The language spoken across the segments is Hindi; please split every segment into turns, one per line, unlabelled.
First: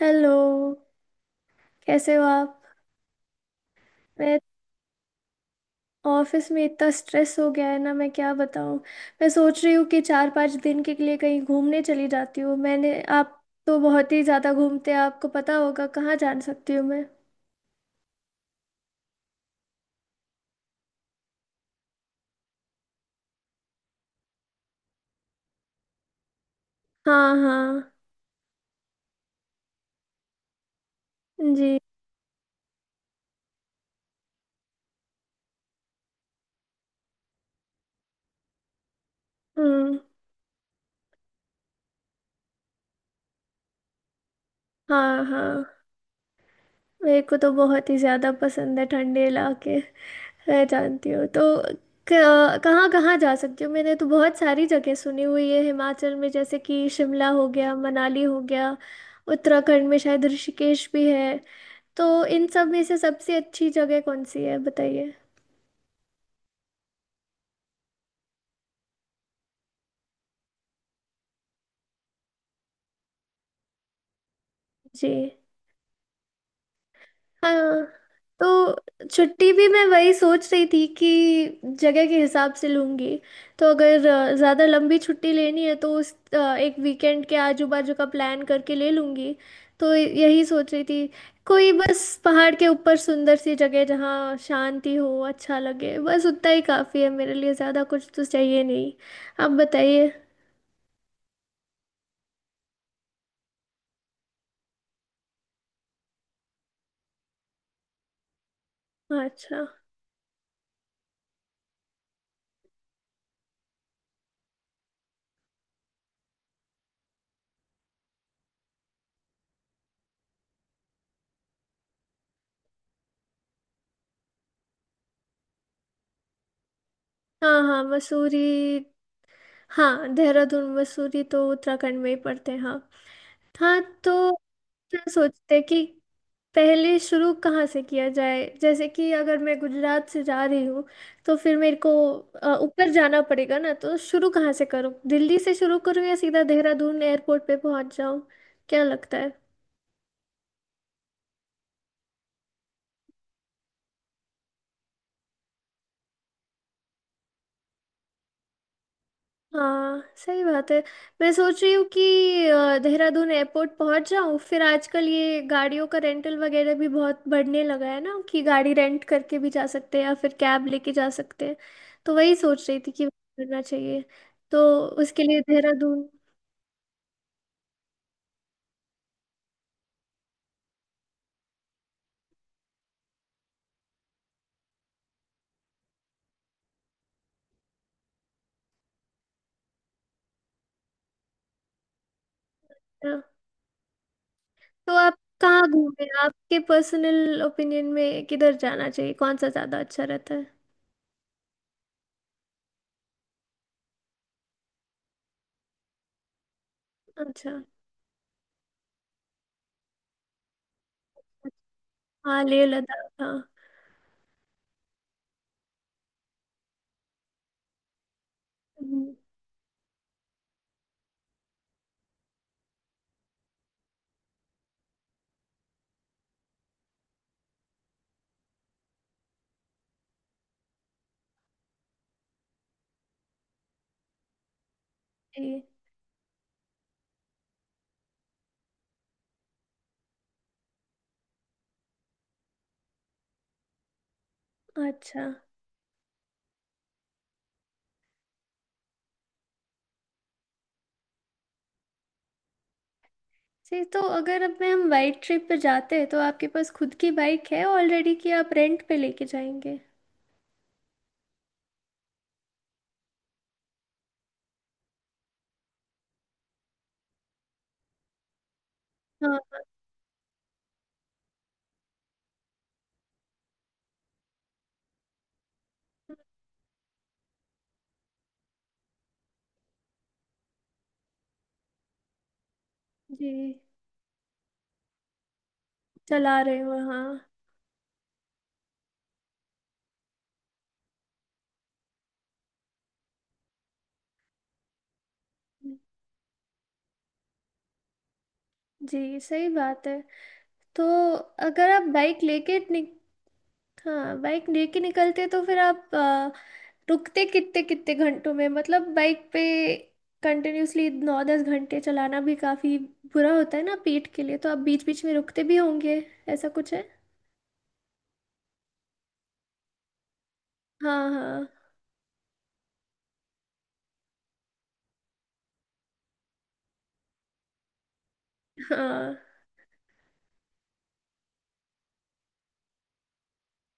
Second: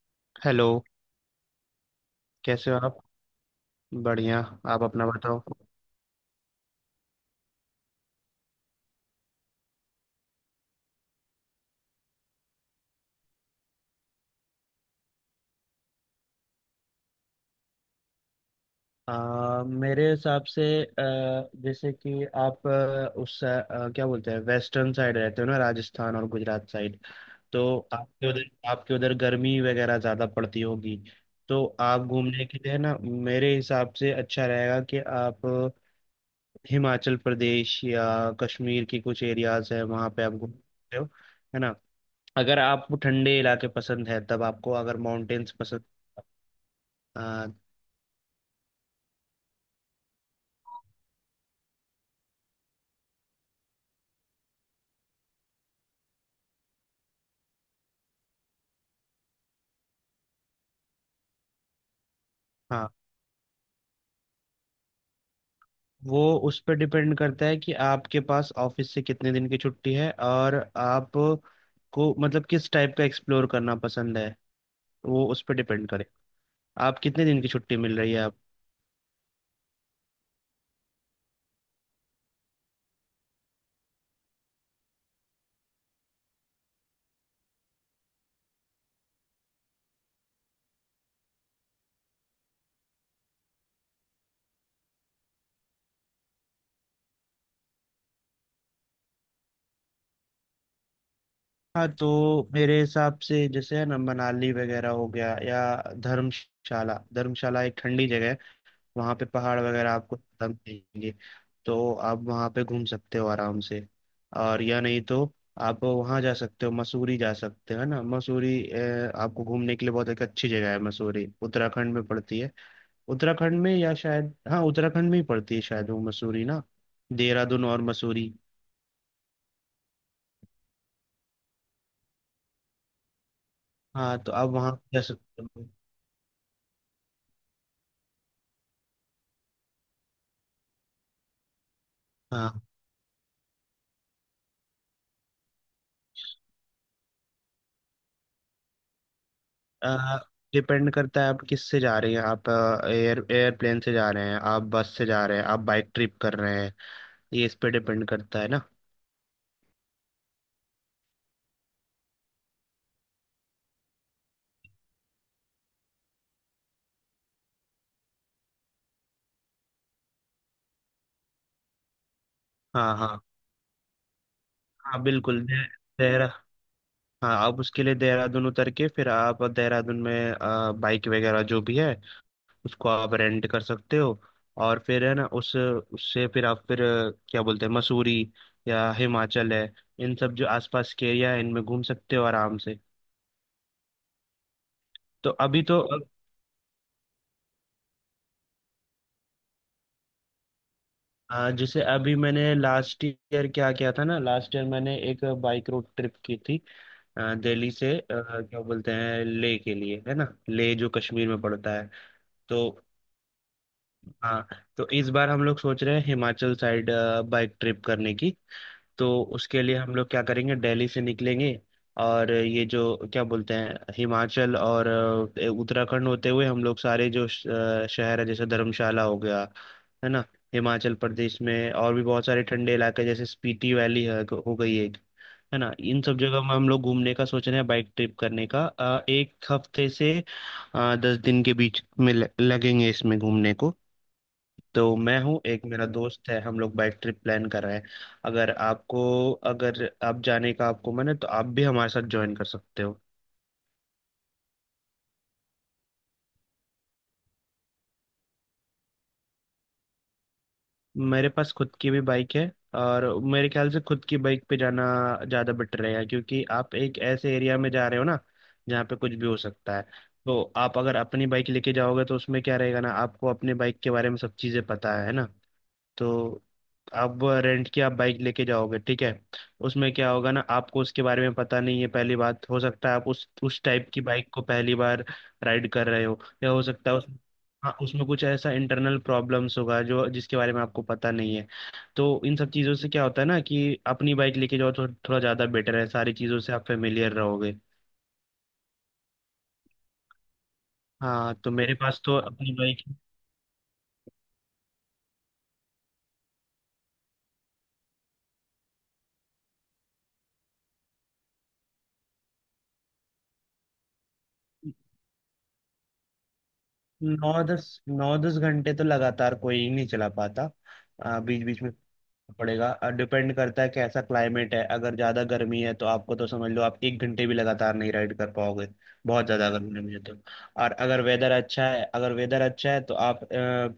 हेलो।
हेलो।
कैसे हो आप।
कैसे हो आप?
मैं
बढ़िया। आप अपना बताओ।
ऑफिस में इतना स्ट्रेस हो गया है ना, मैं क्या बताऊं। मैं सोच रही हूँ कि चार पांच दिन के लिए कहीं घूमने चली जाती हूँ। मैंने आप तो बहुत ही ज़्यादा घूमते हैं, आपको पता होगा कहाँ जा सकती हूँ मैं।
मेरे हिसाब से जैसे कि आप उस क्या बोलते हैं, वेस्टर्न साइड रहते हो ना, राजस्थान और गुजरात साइड।
हाँ
तो
हाँ।
आपके उधर गर्मी वगैरह ज़्यादा पड़ती होगी। तो
जी।
आप घूमने के लिए ना, मेरे हिसाब से अच्छा रहेगा कि आप हिमाचल प्रदेश या कश्मीर की कुछ एरियाज है,
हम्म।
वहाँ पे आप घूम सकते हो, है ना। अगर आपको ठंडे इलाके पसंद है, तब आपको अगर
हाँ
माउंटेन्स
हाँ। मेरे को तो
पसंद।
बहुत ही ज़्यादा पसंद है ठंडे इलाके। मैं जानती हूँ, तो कहाँ कहाँ जा सकती हूँ। मैंने तो बहुत सारी जगह सुनी हुई है हिमाचल में, जैसे कि शिमला हो गया, मनाली हो गया, उत्तराखंड में शायद ऋषिकेश भी है। तो इन सब में
हाँ,
से सबसे अच्छी जगह कौन सी है बताइए।
वो उस पर डिपेंड करता है कि आपके पास ऑफिस से कितने दिन की छुट्टी है, और आप को मतलब किस टाइप का एक्सप्लोर करना पसंद है।
जी।
वो उस पर डिपेंड करे। आप कितने दिन की छुट्टी
हाँ,
मिल रही है आप।
तो छुट्टी भी मैं वही सोच रही थी कि जगह के हिसाब से लूँगी। तो अगर ज़्यादा लंबी छुट्टी लेनी है तो एक वीकेंड के आजू बाजू का प्लान करके ले लूँगी। तो यही सोच रही थी। कोई बस पहाड़ के ऊपर सुंदर सी जगह जहाँ शांति हो, अच्छा लगे, बस उतना ही काफ़ी है मेरे लिए, ज़्यादा कुछ तो चाहिए नहीं। आप बताइए।
हाँ तो मेरे हिसाब से, जैसे है ना, मनाली वगैरह हो गया, या धर्मशाला धर्मशाला एक ठंडी जगह है। वहाँ
हाँ,
पे पहाड़
अच्छा।
वगैरह आपको खत्म देंगे। तो आप वहाँ पे घूम सकते हो आराम से। और या नहीं तो आप वहाँ जा सकते हो, मसूरी जा सकते हो, है ना। मसूरी आपको घूमने के लिए बहुत एक अच्छी जगह है, मसूरी उत्तराखंड में पड़ती है। उत्तराखंड में या शायद, हाँ उत्तराखंड में ही पड़ती है शायद, वो मसूरी ना।
हाँ
देहरादून
हाँ
और मसूरी।
मसूरी। हाँ, देहरादून मसूरी तो उत्तराखंड में ही पड़ते हैं। हाँ। हाँ,
हाँ
तो
तो आप वहाँ जा
क्या
सकते
सोचते हैं
हो।
कि पहले शुरू कहाँ से किया जाए? जैसे कि अगर मैं गुजरात से जा रही हूँ तो फिर मेरे को
हाँ,
ऊपर जाना पड़ेगा ना, तो शुरू कहाँ से करूँ? दिल्ली से शुरू करूँ या सीधा देहरादून एयरपोर्ट पे पहुँच जाऊँ? क्या लगता है?
डिपेंड करता है आप किस से जा रहे हैं, आप एयरप्लेन से जा रहे हैं, आप बस से जा रहे हैं, आप बाइक ट्रिप कर रहे हैं, ये इस पे डिपेंड करता है ना।
हाँ सही बात है। मैं सोच रही हूँ कि देहरादून एयरपोर्ट पहुंच जाऊँ, फिर आजकल ये गाड़ियों का रेंटल वगैरह भी बहुत बढ़ने लगा है ना कि गाड़ी रेंट करके भी जा सकते हैं या फिर कैब लेके जा सकते हैं। तो वही सोच रही थी
हाँ
कि
हाँ।
करना चाहिए। तो
हाँ
उसके लिए
बिल्कुल। दे,
देहरादून।
देहरा हाँ आप उसके लिए देहरादून उतर के फिर आप देहरादून में बाइक वगैरह जो भी है, उसको आप रेंट कर सकते हो। और फिर है ना, उस उससे फिर आप फिर क्या बोलते हैं, मसूरी या हिमाचल है, इन सब जो आसपास के एरिया है, इनमें घूम सकते हो आराम से।
अ, तो आप
तो अभी
कहाँ
तो
घूमे?
अब।
आपके पर्सनल ओपिनियन में किधर जाना चाहिए, कौन सा ज़्यादा अच्छा रहता है?
हाँ, जैसे अभी मैंने लास्ट ईयर क्या किया था ना, लास्ट ईयर मैंने एक बाइक रोड ट्रिप की थी,
अच्छा।
दिल्ली से क्या बोलते हैं, लेह के लिए, है ना, लेह जो कश्मीर में पड़ता है।
हाँ,
तो।
लेह लद्दाख हाँ।
हाँ तो इस बार हम लोग सोच रहे हैं हिमाचल साइड बाइक ट्रिप करने की। तो
हम्म।
उसके लिए हम लोग क्या करेंगे, दिल्ली से निकलेंगे। और ये जो क्या बोलते हैं, हिमाचल और उत्तराखंड होते हुए, हम लोग सारे जो शहर है, जैसे धर्मशाला हो गया, है ना। हिमाचल प्रदेश में और भी बहुत सारे ठंडे इलाके, जैसे स्पीति वैली है हो गई एक, है
जी।
ना। इन सब जगह में हम लोग घूमने का सोच रहे हैं, बाइक ट्रिप करने का एक हफ्ते से 10 दिन के बीच में लगेंगे इसमें घूमने को। तो मैं
अच्छा।
हूँ, एक मेरा दोस्त है, हम लोग बाइक ट्रिप प्लान कर रहे हैं। अगर आपको अगर आप जाने का आपको मन है तो आप भी हमारे साथ ज्वाइन कर सकते हो।
जी, तो अगर अब मैं हम वाइड ट्रिप पे जाते हैं तो आपके पास खुद की बाइक है ऑलरेडी कि आप रेंट पे लेके जाएंगे?
मेरे पास खुद की भी बाइक है। और मेरे ख्याल से खुद की बाइक पे जाना ज़्यादा बेटर रहेगा, क्योंकि आप एक ऐसे एरिया में जा रहे हो ना, जहाँ पे कुछ भी हो
हाँ।
सकता है। तो आप अगर अपनी बाइक लेके जाओगे तो उसमें क्या रहेगा ना, आपको अपने बाइक के बारे में सब चीज़ें पता है ना। तो अब रेंट की आप बाइक लेके जाओगे, ठीक है, उसमें क्या होगा ना, आपको उसके बारे में पता नहीं है। पहली बात, हो सकता है आप उस
जी।
उस टाइप की बाइक को पहली बार राइड कर रहे हो,
चला
या
रहे
हो
हो
सकता है
हाँ।
उस, हाँ उसमें कुछ ऐसा इंटरनल प्रॉब्लम्स होगा जो जिसके बारे में आपको पता नहीं है। तो इन सब चीज़ों से क्या होता है ना, कि अपनी बाइक लेके जाओ तो थोड़ा ज़्यादा बेटर है, सारी चीज़ों से आप फेमिलियर रहोगे।
जी सही बात है। तो
हाँ तो
अगर
मेरे
आप
पास तो
बाइक
अपनी
लेके
बाइक।
निक हाँ, बाइक लेके निकलते तो फिर आप रुकते कितने कितने घंटों में? मतलब बाइक पे कंटिन्यूसली नौ दस घंटे चलाना भी काफी बुरा होता है ना पेट के लिए, तो आप बीच बीच में रुकते भी होंगे। ऐसा कुछ है?
नौ दस घंटे तो लगातार कोई नहीं चला पाता।
हाँ
बीच
हाँ।
बीच में पड़ेगा। डिपेंड करता है कैसा क्लाइमेट है। अगर ज़्यादा गर्मी है तो आपको तो समझ लो आप 1 घंटे भी लगातार नहीं राइड कर पाओगे।
हाँ
बहुत ज़्यादा अगर गर्मी है तो। और अगर वेदर अच्छा है तो आप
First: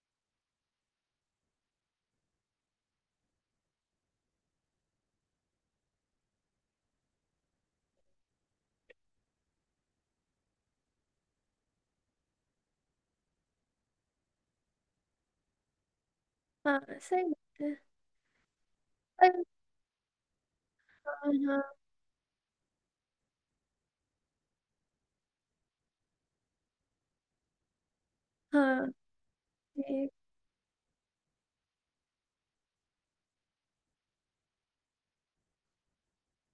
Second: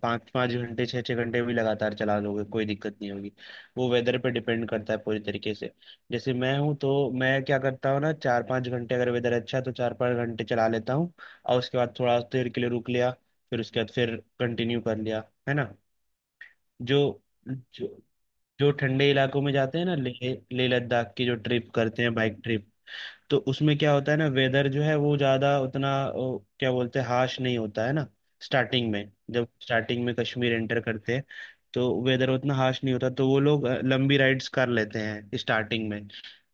पाँच पाँच घंटे छः छः घंटे भी लगातार चला लोगे, कोई दिक्कत नहीं होगी। वो वेदर पे डिपेंड करता है पूरी तरीके से। जैसे मैं हूँ तो मैं क्या करता हूँ ना, 4-5 घंटे, अगर वेदर अच्छा है तो 4-5 घंटे चला लेता हूँ। और उसके बाद थोड़ा देर के लिए रुक लिया। फिर उसके बाद फिर कंटिन्यू कर लिया, है ना।
हाँ
जो
सही बात
जो जो ठंडे
है।
इलाकों में जाते हैं ना, ले ले लद्दाख
हाँ
की जो
हाँ।
ट्रिप करते हैं बाइक ट्रिप। तो उसमें क्या होता है ना, वेदर जो है वो ज़्यादा उतना क्या बोलते हैं, हाश नहीं होता है ना।
हाँ,
स्टार्टिंग में जब स्टार्टिंग
जी।
में कश्मीर एंटर करते हैं, तो वेदर उतना हाश नहीं होता, तो वो लोग लंबी राइड्स कर लेते हैं स्टार्टिंग में।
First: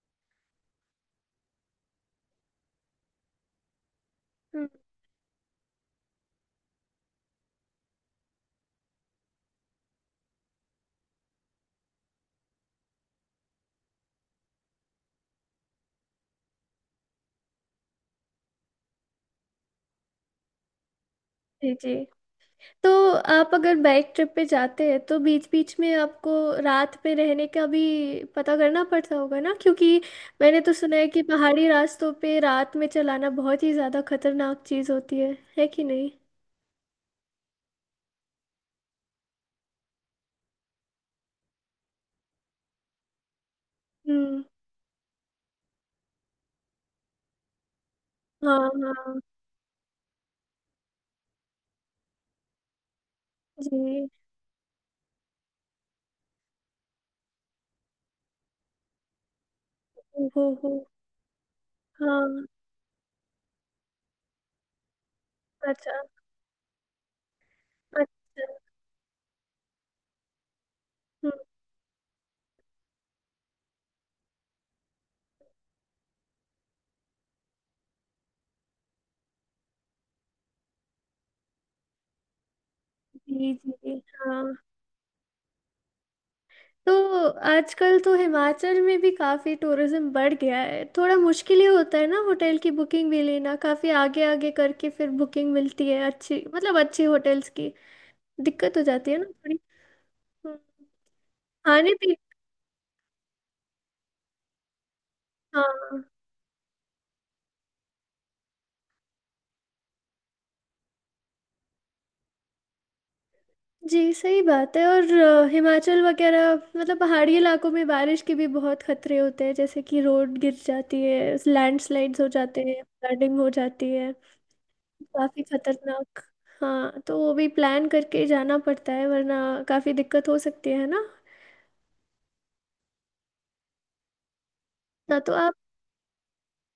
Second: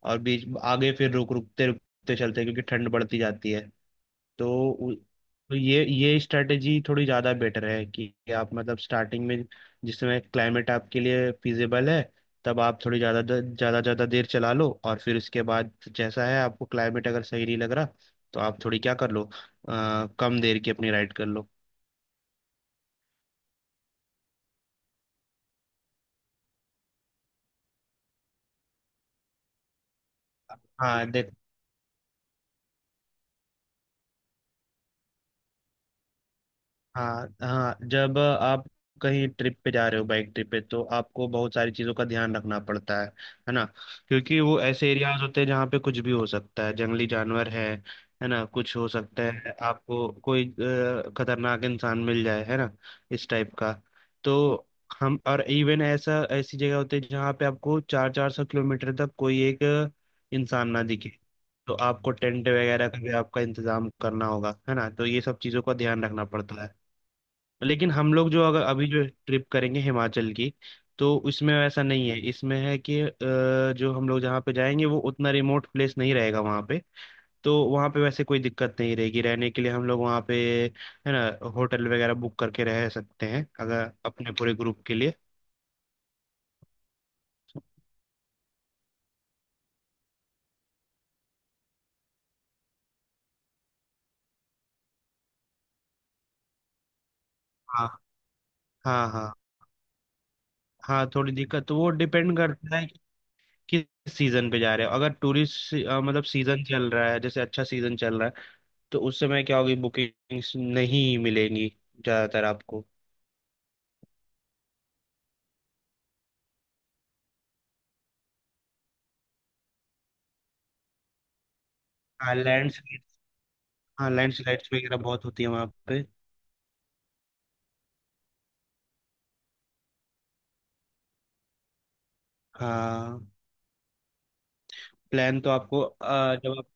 और बीच आगे फिर रुकते रुकते चलते हैं, क्योंकि ठंड बढ़ती जाती है। तो
हम्म,
उ- तो ये स्ट्रेटेजी थोड़ी ज़्यादा बेटर है कि आप मतलब स्टार्टिंग में, जिस समय क्लाइमेट आपके लिए फिजिबल है, तब आप थोड़ी ज़्यादा ज़्यादा ज़्यादा देर चला लो। और फिर उसके बाद जैसा है आपको क्लाइमेट अगर सही नहीं लग रहा, तो आप थोड़ी क्या कर लो, कम देर की अपनी राइड कर लो।
जी जी। तो आप अगर बाइक ट्रिप पे जाते हैं तो बीच बीच में आपको रात में रहने का भी पता करना पड़ता होगा ना, क्योंकि मैंने तो सुना है
हाँ
कि पहाड़ी रास्तों पे रात में चलाना बहुत ही ज़्यादा खतरनाक चीज़ होती है। है कि नहीं?
हाँ। हाँ जब आप कहीं ट्रिप पे जा रहे हो, बाइक ट्रिप पे, तो आपको बहुत सारी चीज़ों का ध्यान रखना पड़ता है ना। क्योंकि
हम्म।
वो ऐसे एरियाज होते हैं जहाँ पे कुछ भी हो सकता है, जंगली जानवर है ना,
हाँ
कुछ हो
हाँ।
सकता है, आपको कोई खतरनाक इंसान मिल जाए, है ना, इस टाइप का।
जी।
तो हम और इवन ऐसा ऐसी जगह होती है जहाँ पे आपको चार चार सौ किलोमीटर तक कोई एक
हो
इंसान
हो।
ना दिखे। तो आपको
हाँ।
टेंट वगैरह का भी आपका इंतजाम करना होगा, है ना। तो ये सब चीज़ों का
अच्छा।
ध्यान रखना पड़ता है। लेकिन हम लोग जो
अच्छा।
अगर अभी जो ट्रिप करेंगे हिमाचल की, तो
हम्म,
उसमें ऐसा नहीं है, इसमें है कि जो हम लोग जहाँ पे जाएंगे वो उतना रिमोट प्लेस नहीं रहेगा वहाँ पे। तो वहाँ पे वैसे कोई दिक्कत नहीं रहेगी रहने के लिए। हम लोग वहाँ पे, है ना, होटल वगैरह बुक करके रह सकते हैं
जी
अगर
जी
अपने
हाँ।
पूरे ग्रुप के लिए।
तो आजकल तो हिमाचल में भी काफी टूरिज्म बढ़ गया है, थोड़ा मुश्किल ही होता है ना होटल की बुकिंग भी लेना, काफी आगे आगे करके फिर बुकिंग मिलती है अच्छी, मतलब अच्छी होटल्स की।
हाँ
दिक्कत हो
हाँ।
जाती है ना
हाँ
थोड़ी। हम्म।
हाँ, थोड़ी दिक्कत तो वो
खाने पीने।
डिपेंड करता है कि किस सीजन पे जा रहे हो। अगर टूरिस्ट
हाँ
मतलब सीजन चल रहा है, जैसे अच्छा सीजन चल रहा है, तो उस समय क्या होगी, बुकिंग्स नहीं मिलेंगी ज्यादातर आपको।
जी सही बात है। और हिमाचल वगैरह मतलब पहाड़ी इलाकों में बारिश के भी बहुत खतरे होते हैं, जैसे कि रोड गिर जाती है, लैंडस्लाइड्स हो
हाँ
जाते हैं,
लैंडस्लाइड
फ्लडिंग हो जाती है,
हाँ लैंडस्लाइड्स वगैरह बहुत होती
काफी
है वहाँ पे।
खतरनाक। हाँ, तो वो भी प्लान करके जाना पड़ता है वरना काफी दिक्कत हो सकती है ना।
हाँ।
ना तो
प्लान तो
आप।
आपको जब आप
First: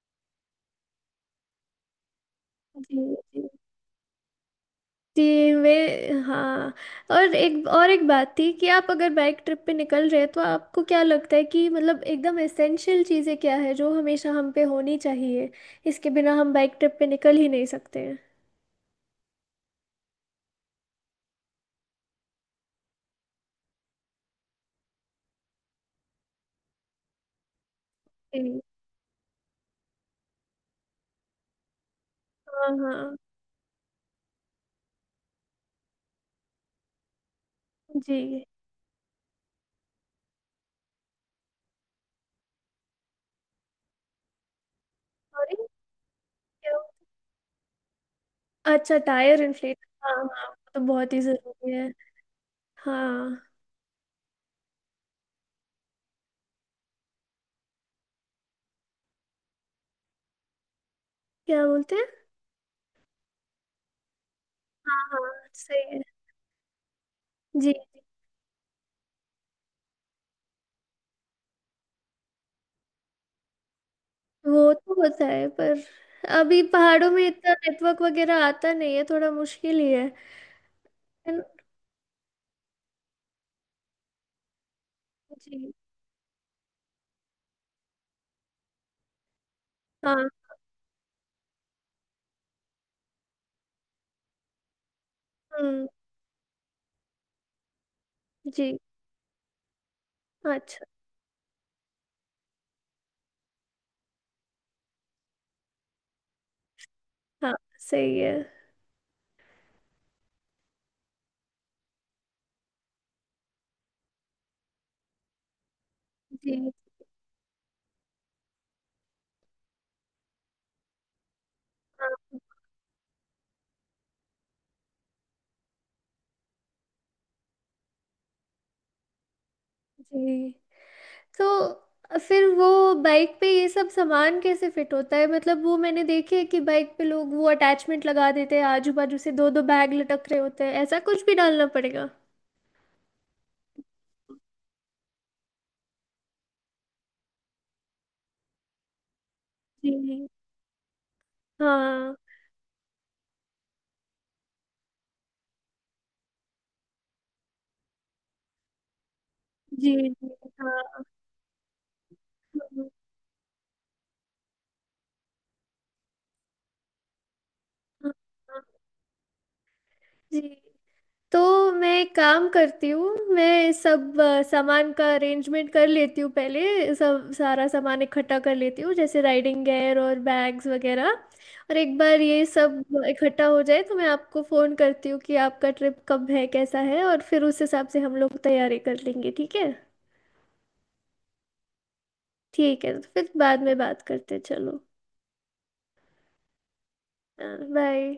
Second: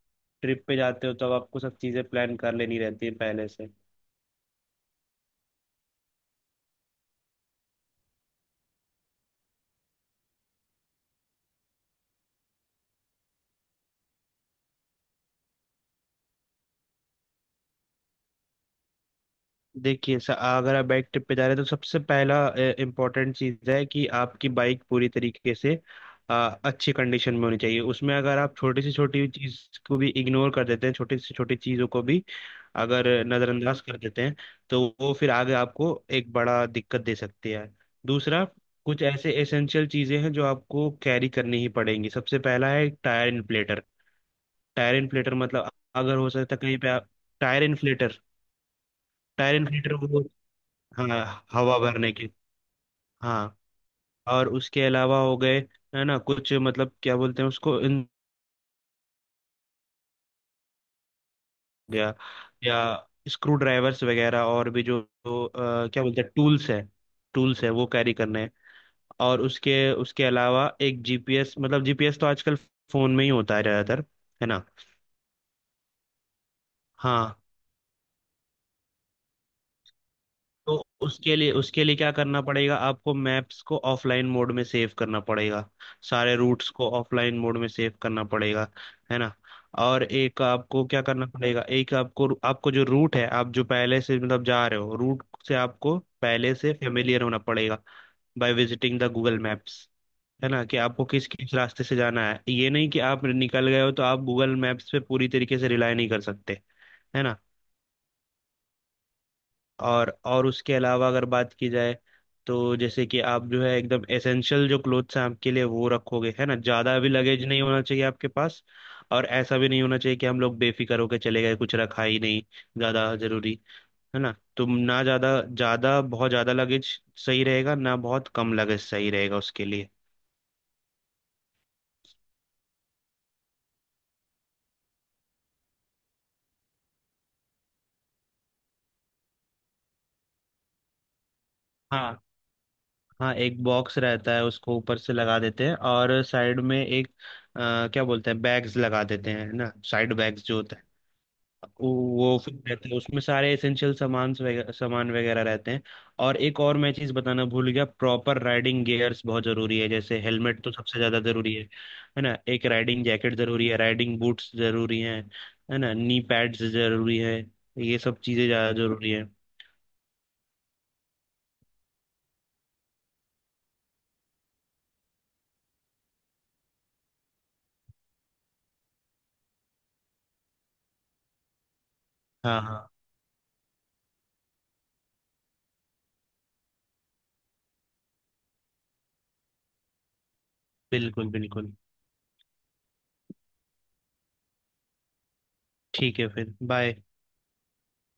ट्रिप पे जाते हो, तब आपको सब चीज़ें प्लान कर लेनी
जी
रहती है
जी।
पहले से।
जी, वे। हाँ और एक बात थी कि आप अगर बाइक ट्रिप पे निकल रहे हैं तो आपको क्या लगता है कि मतलब एकदम एसेंशियल चीज़ें क्या है जो हमेशा हम पे होनी चाहिए, इसके बिना हम बाइक ट्रिप पे निकल ही नहीं सकते हैं।
देखिए, अगर आप बाइक ट्रिप पे जा रहे हैं तो सबसे पहला इम्पोर्टेंट चीज़ है कि आपकी बाइक पूरी तरीके से अ, अच्छी कंडीशन में होनी चाहिए। उसमें अगर आप
जी।
छोटी से छोटी चीज़ को भी इग्नोर कर देते हैं, छोटी से छोटी चीज़ों को भी
हाँ
अगर
हाँ।
नज़रअंदाज कर देते हैं, तो वो फिर आगे आपको एक बड़ा दिक्कत दे सकती है।
जी।
दूसरा, कुछ ऐसे एसेंशियल चीज़ें हैं जो आपको कैरी करनी ही पड़ेंगी। सबसे पहला है tyre inflator. Tyre inflator
sorry.
मतलब, अगर हो सकता है
क्या
कहीं
हुआ?
पे आप, टायर इन्फ्लेटर।
अच्छा, टायर
टायर
इन्फ्लेट।
इन्फ्लेटर
हाँ
वो।
हाँ वो तो बहुत
हाँ,
ही ज़रूरी
हवा
है।
भरने की।
हाँ।
हाँ। और उसके अलावा हो गए, है ना, कुछ मतलब क्या बोलते हैं उसको, इन हो
क्या बोलते हैं?
गया या स्क्रू ड्राइवर्स वगैरह, और भी
हाँ
जो
हाँ।
जो,
सही
अ,
है।
क्या बोलते हैं, टूल्स है
जी।
वो कैरी करने हैं। और उसके उसके अलावा एक जीपीएस, मतलब जीपीएस तो आजकल फोन में ही होता है ज्यादातर, है ना।
वो तो होता है पर अभी पहाड़ों में
हाँ
इतना नेटवर्क वगैरह आता नहीं है, थोड़ा मुश्किल ही है।
तो
है
उसके
ना?
लिए उसके लिए क्या करना पड़ेगा, आपको मैप्स को ऑफलाइन मोड में सेव करना पड़ेगा।
जी।
सारे रूट्स को ऑफलाइन मोड में सेव करना पड़ेगा, है ना। और
हाँ।
एक आपको क्या करना पड़ेगा, एक आपको, जो रूट है, आप जो पहले से मतलब जा रहे हो रूट से,
हम्म।
आपको पहले से फेमिलियर होना पड़ेगा, बाय
जी।
Visiting the Google maps. है ना, कि
अच्छा।
आपको किस किस रास्ते से जाना है, ये नहीं कि आप निकल गए हो तो आप गूगल मैप्स पे पूरी तरीके से रिलाई नहीं कर सकते, है ना।
हाँ सही है।
और उसके अलावा अगर बात की जाए, तो जैसे कि आप जो है एकदम एसेंशियल जो क्लोथ्स हैं आपके लिए वो रखोगे, है
जी।
ना, ज़्यादा भी लगेज नहीं होना चाहिए आपके पास। और ऐसा भी नहीं होना चाहिए कि हम लोग बेफिक्र होकर चले गए, कुछ रखा ही
हाँ।
नहीं, ज़्यादा ज़रूरी, है ना। तो ना ज़्यादा ज़्यादा बहुत ज़्यादा लगेज सही रहेगा ना, बहुत कम लगेज सही रहेगा उसके लिए।
जी, तो फिर वो बाइक पे ये सब सामान कैसे फिट होता है? मतलब वो मैंने देखे है कि बाइक पे लोग वो अटैचमेंट लगा देते हैं, आजू बाजू से दो दो बैग लटक रहे होते हैं, ऐसा कुछ भी डालना पड़ेगा?
हाँ हाँ। एक बॉक्स रहता है, उसको ऊपर से लगा देते हैं, और साइड में एक क्या बोलते हैं, बैग्स लगा देते हैं, है ना, साइड
जी।
बैग्स जो होते हैं।
हाँ।
वो फिर रहते हैं, उसमें सारे एसेंशियल सामान वगैरह रहते हैं। और एक और मैं चीज़ बताना भूल गया, प्रॉपर राइडिंग गियर्स बहुत ज़रूरी है,
जी
जैसे
जी।
हेलमेट
हाँ
तो सबसे
हाँ।
ज़्यादा ज़रूरी है ना। एक
हाँ।
राइडिंग जैकेट ज़रूरी है, राइडिंग बूट्स ज़रूरी हैं, है ना, नी पैड्स ज़रूरी है, ये
जी,
सब चीज़ें ज़्यादा ज़रूरी है।
तो मैं एक काम करती हूँ, मैं सब सामान का अरेंजमेंट कर लेती हूँ पहले, सब सारा सामान इकट्ठा कर लेती हूँ जैसे राइडिंग गेयर और बैग्स वगैरह। और एक बार ये
हाँ
सब
हाँ।
इकट्ठा हो जाए तो मैं आपको फ़ोन करती हूँ कि आपका ट्रिप कब है कैसा है, और फिर उस हिसाब से हम लोग तैयारी कर लेंगे। ठीक है?
बिल्कुल बिल्कुल।
ठीक है, तो फिर बाद में बात करते हैं, चलो।
ठीक है फिर बाय।
बाय।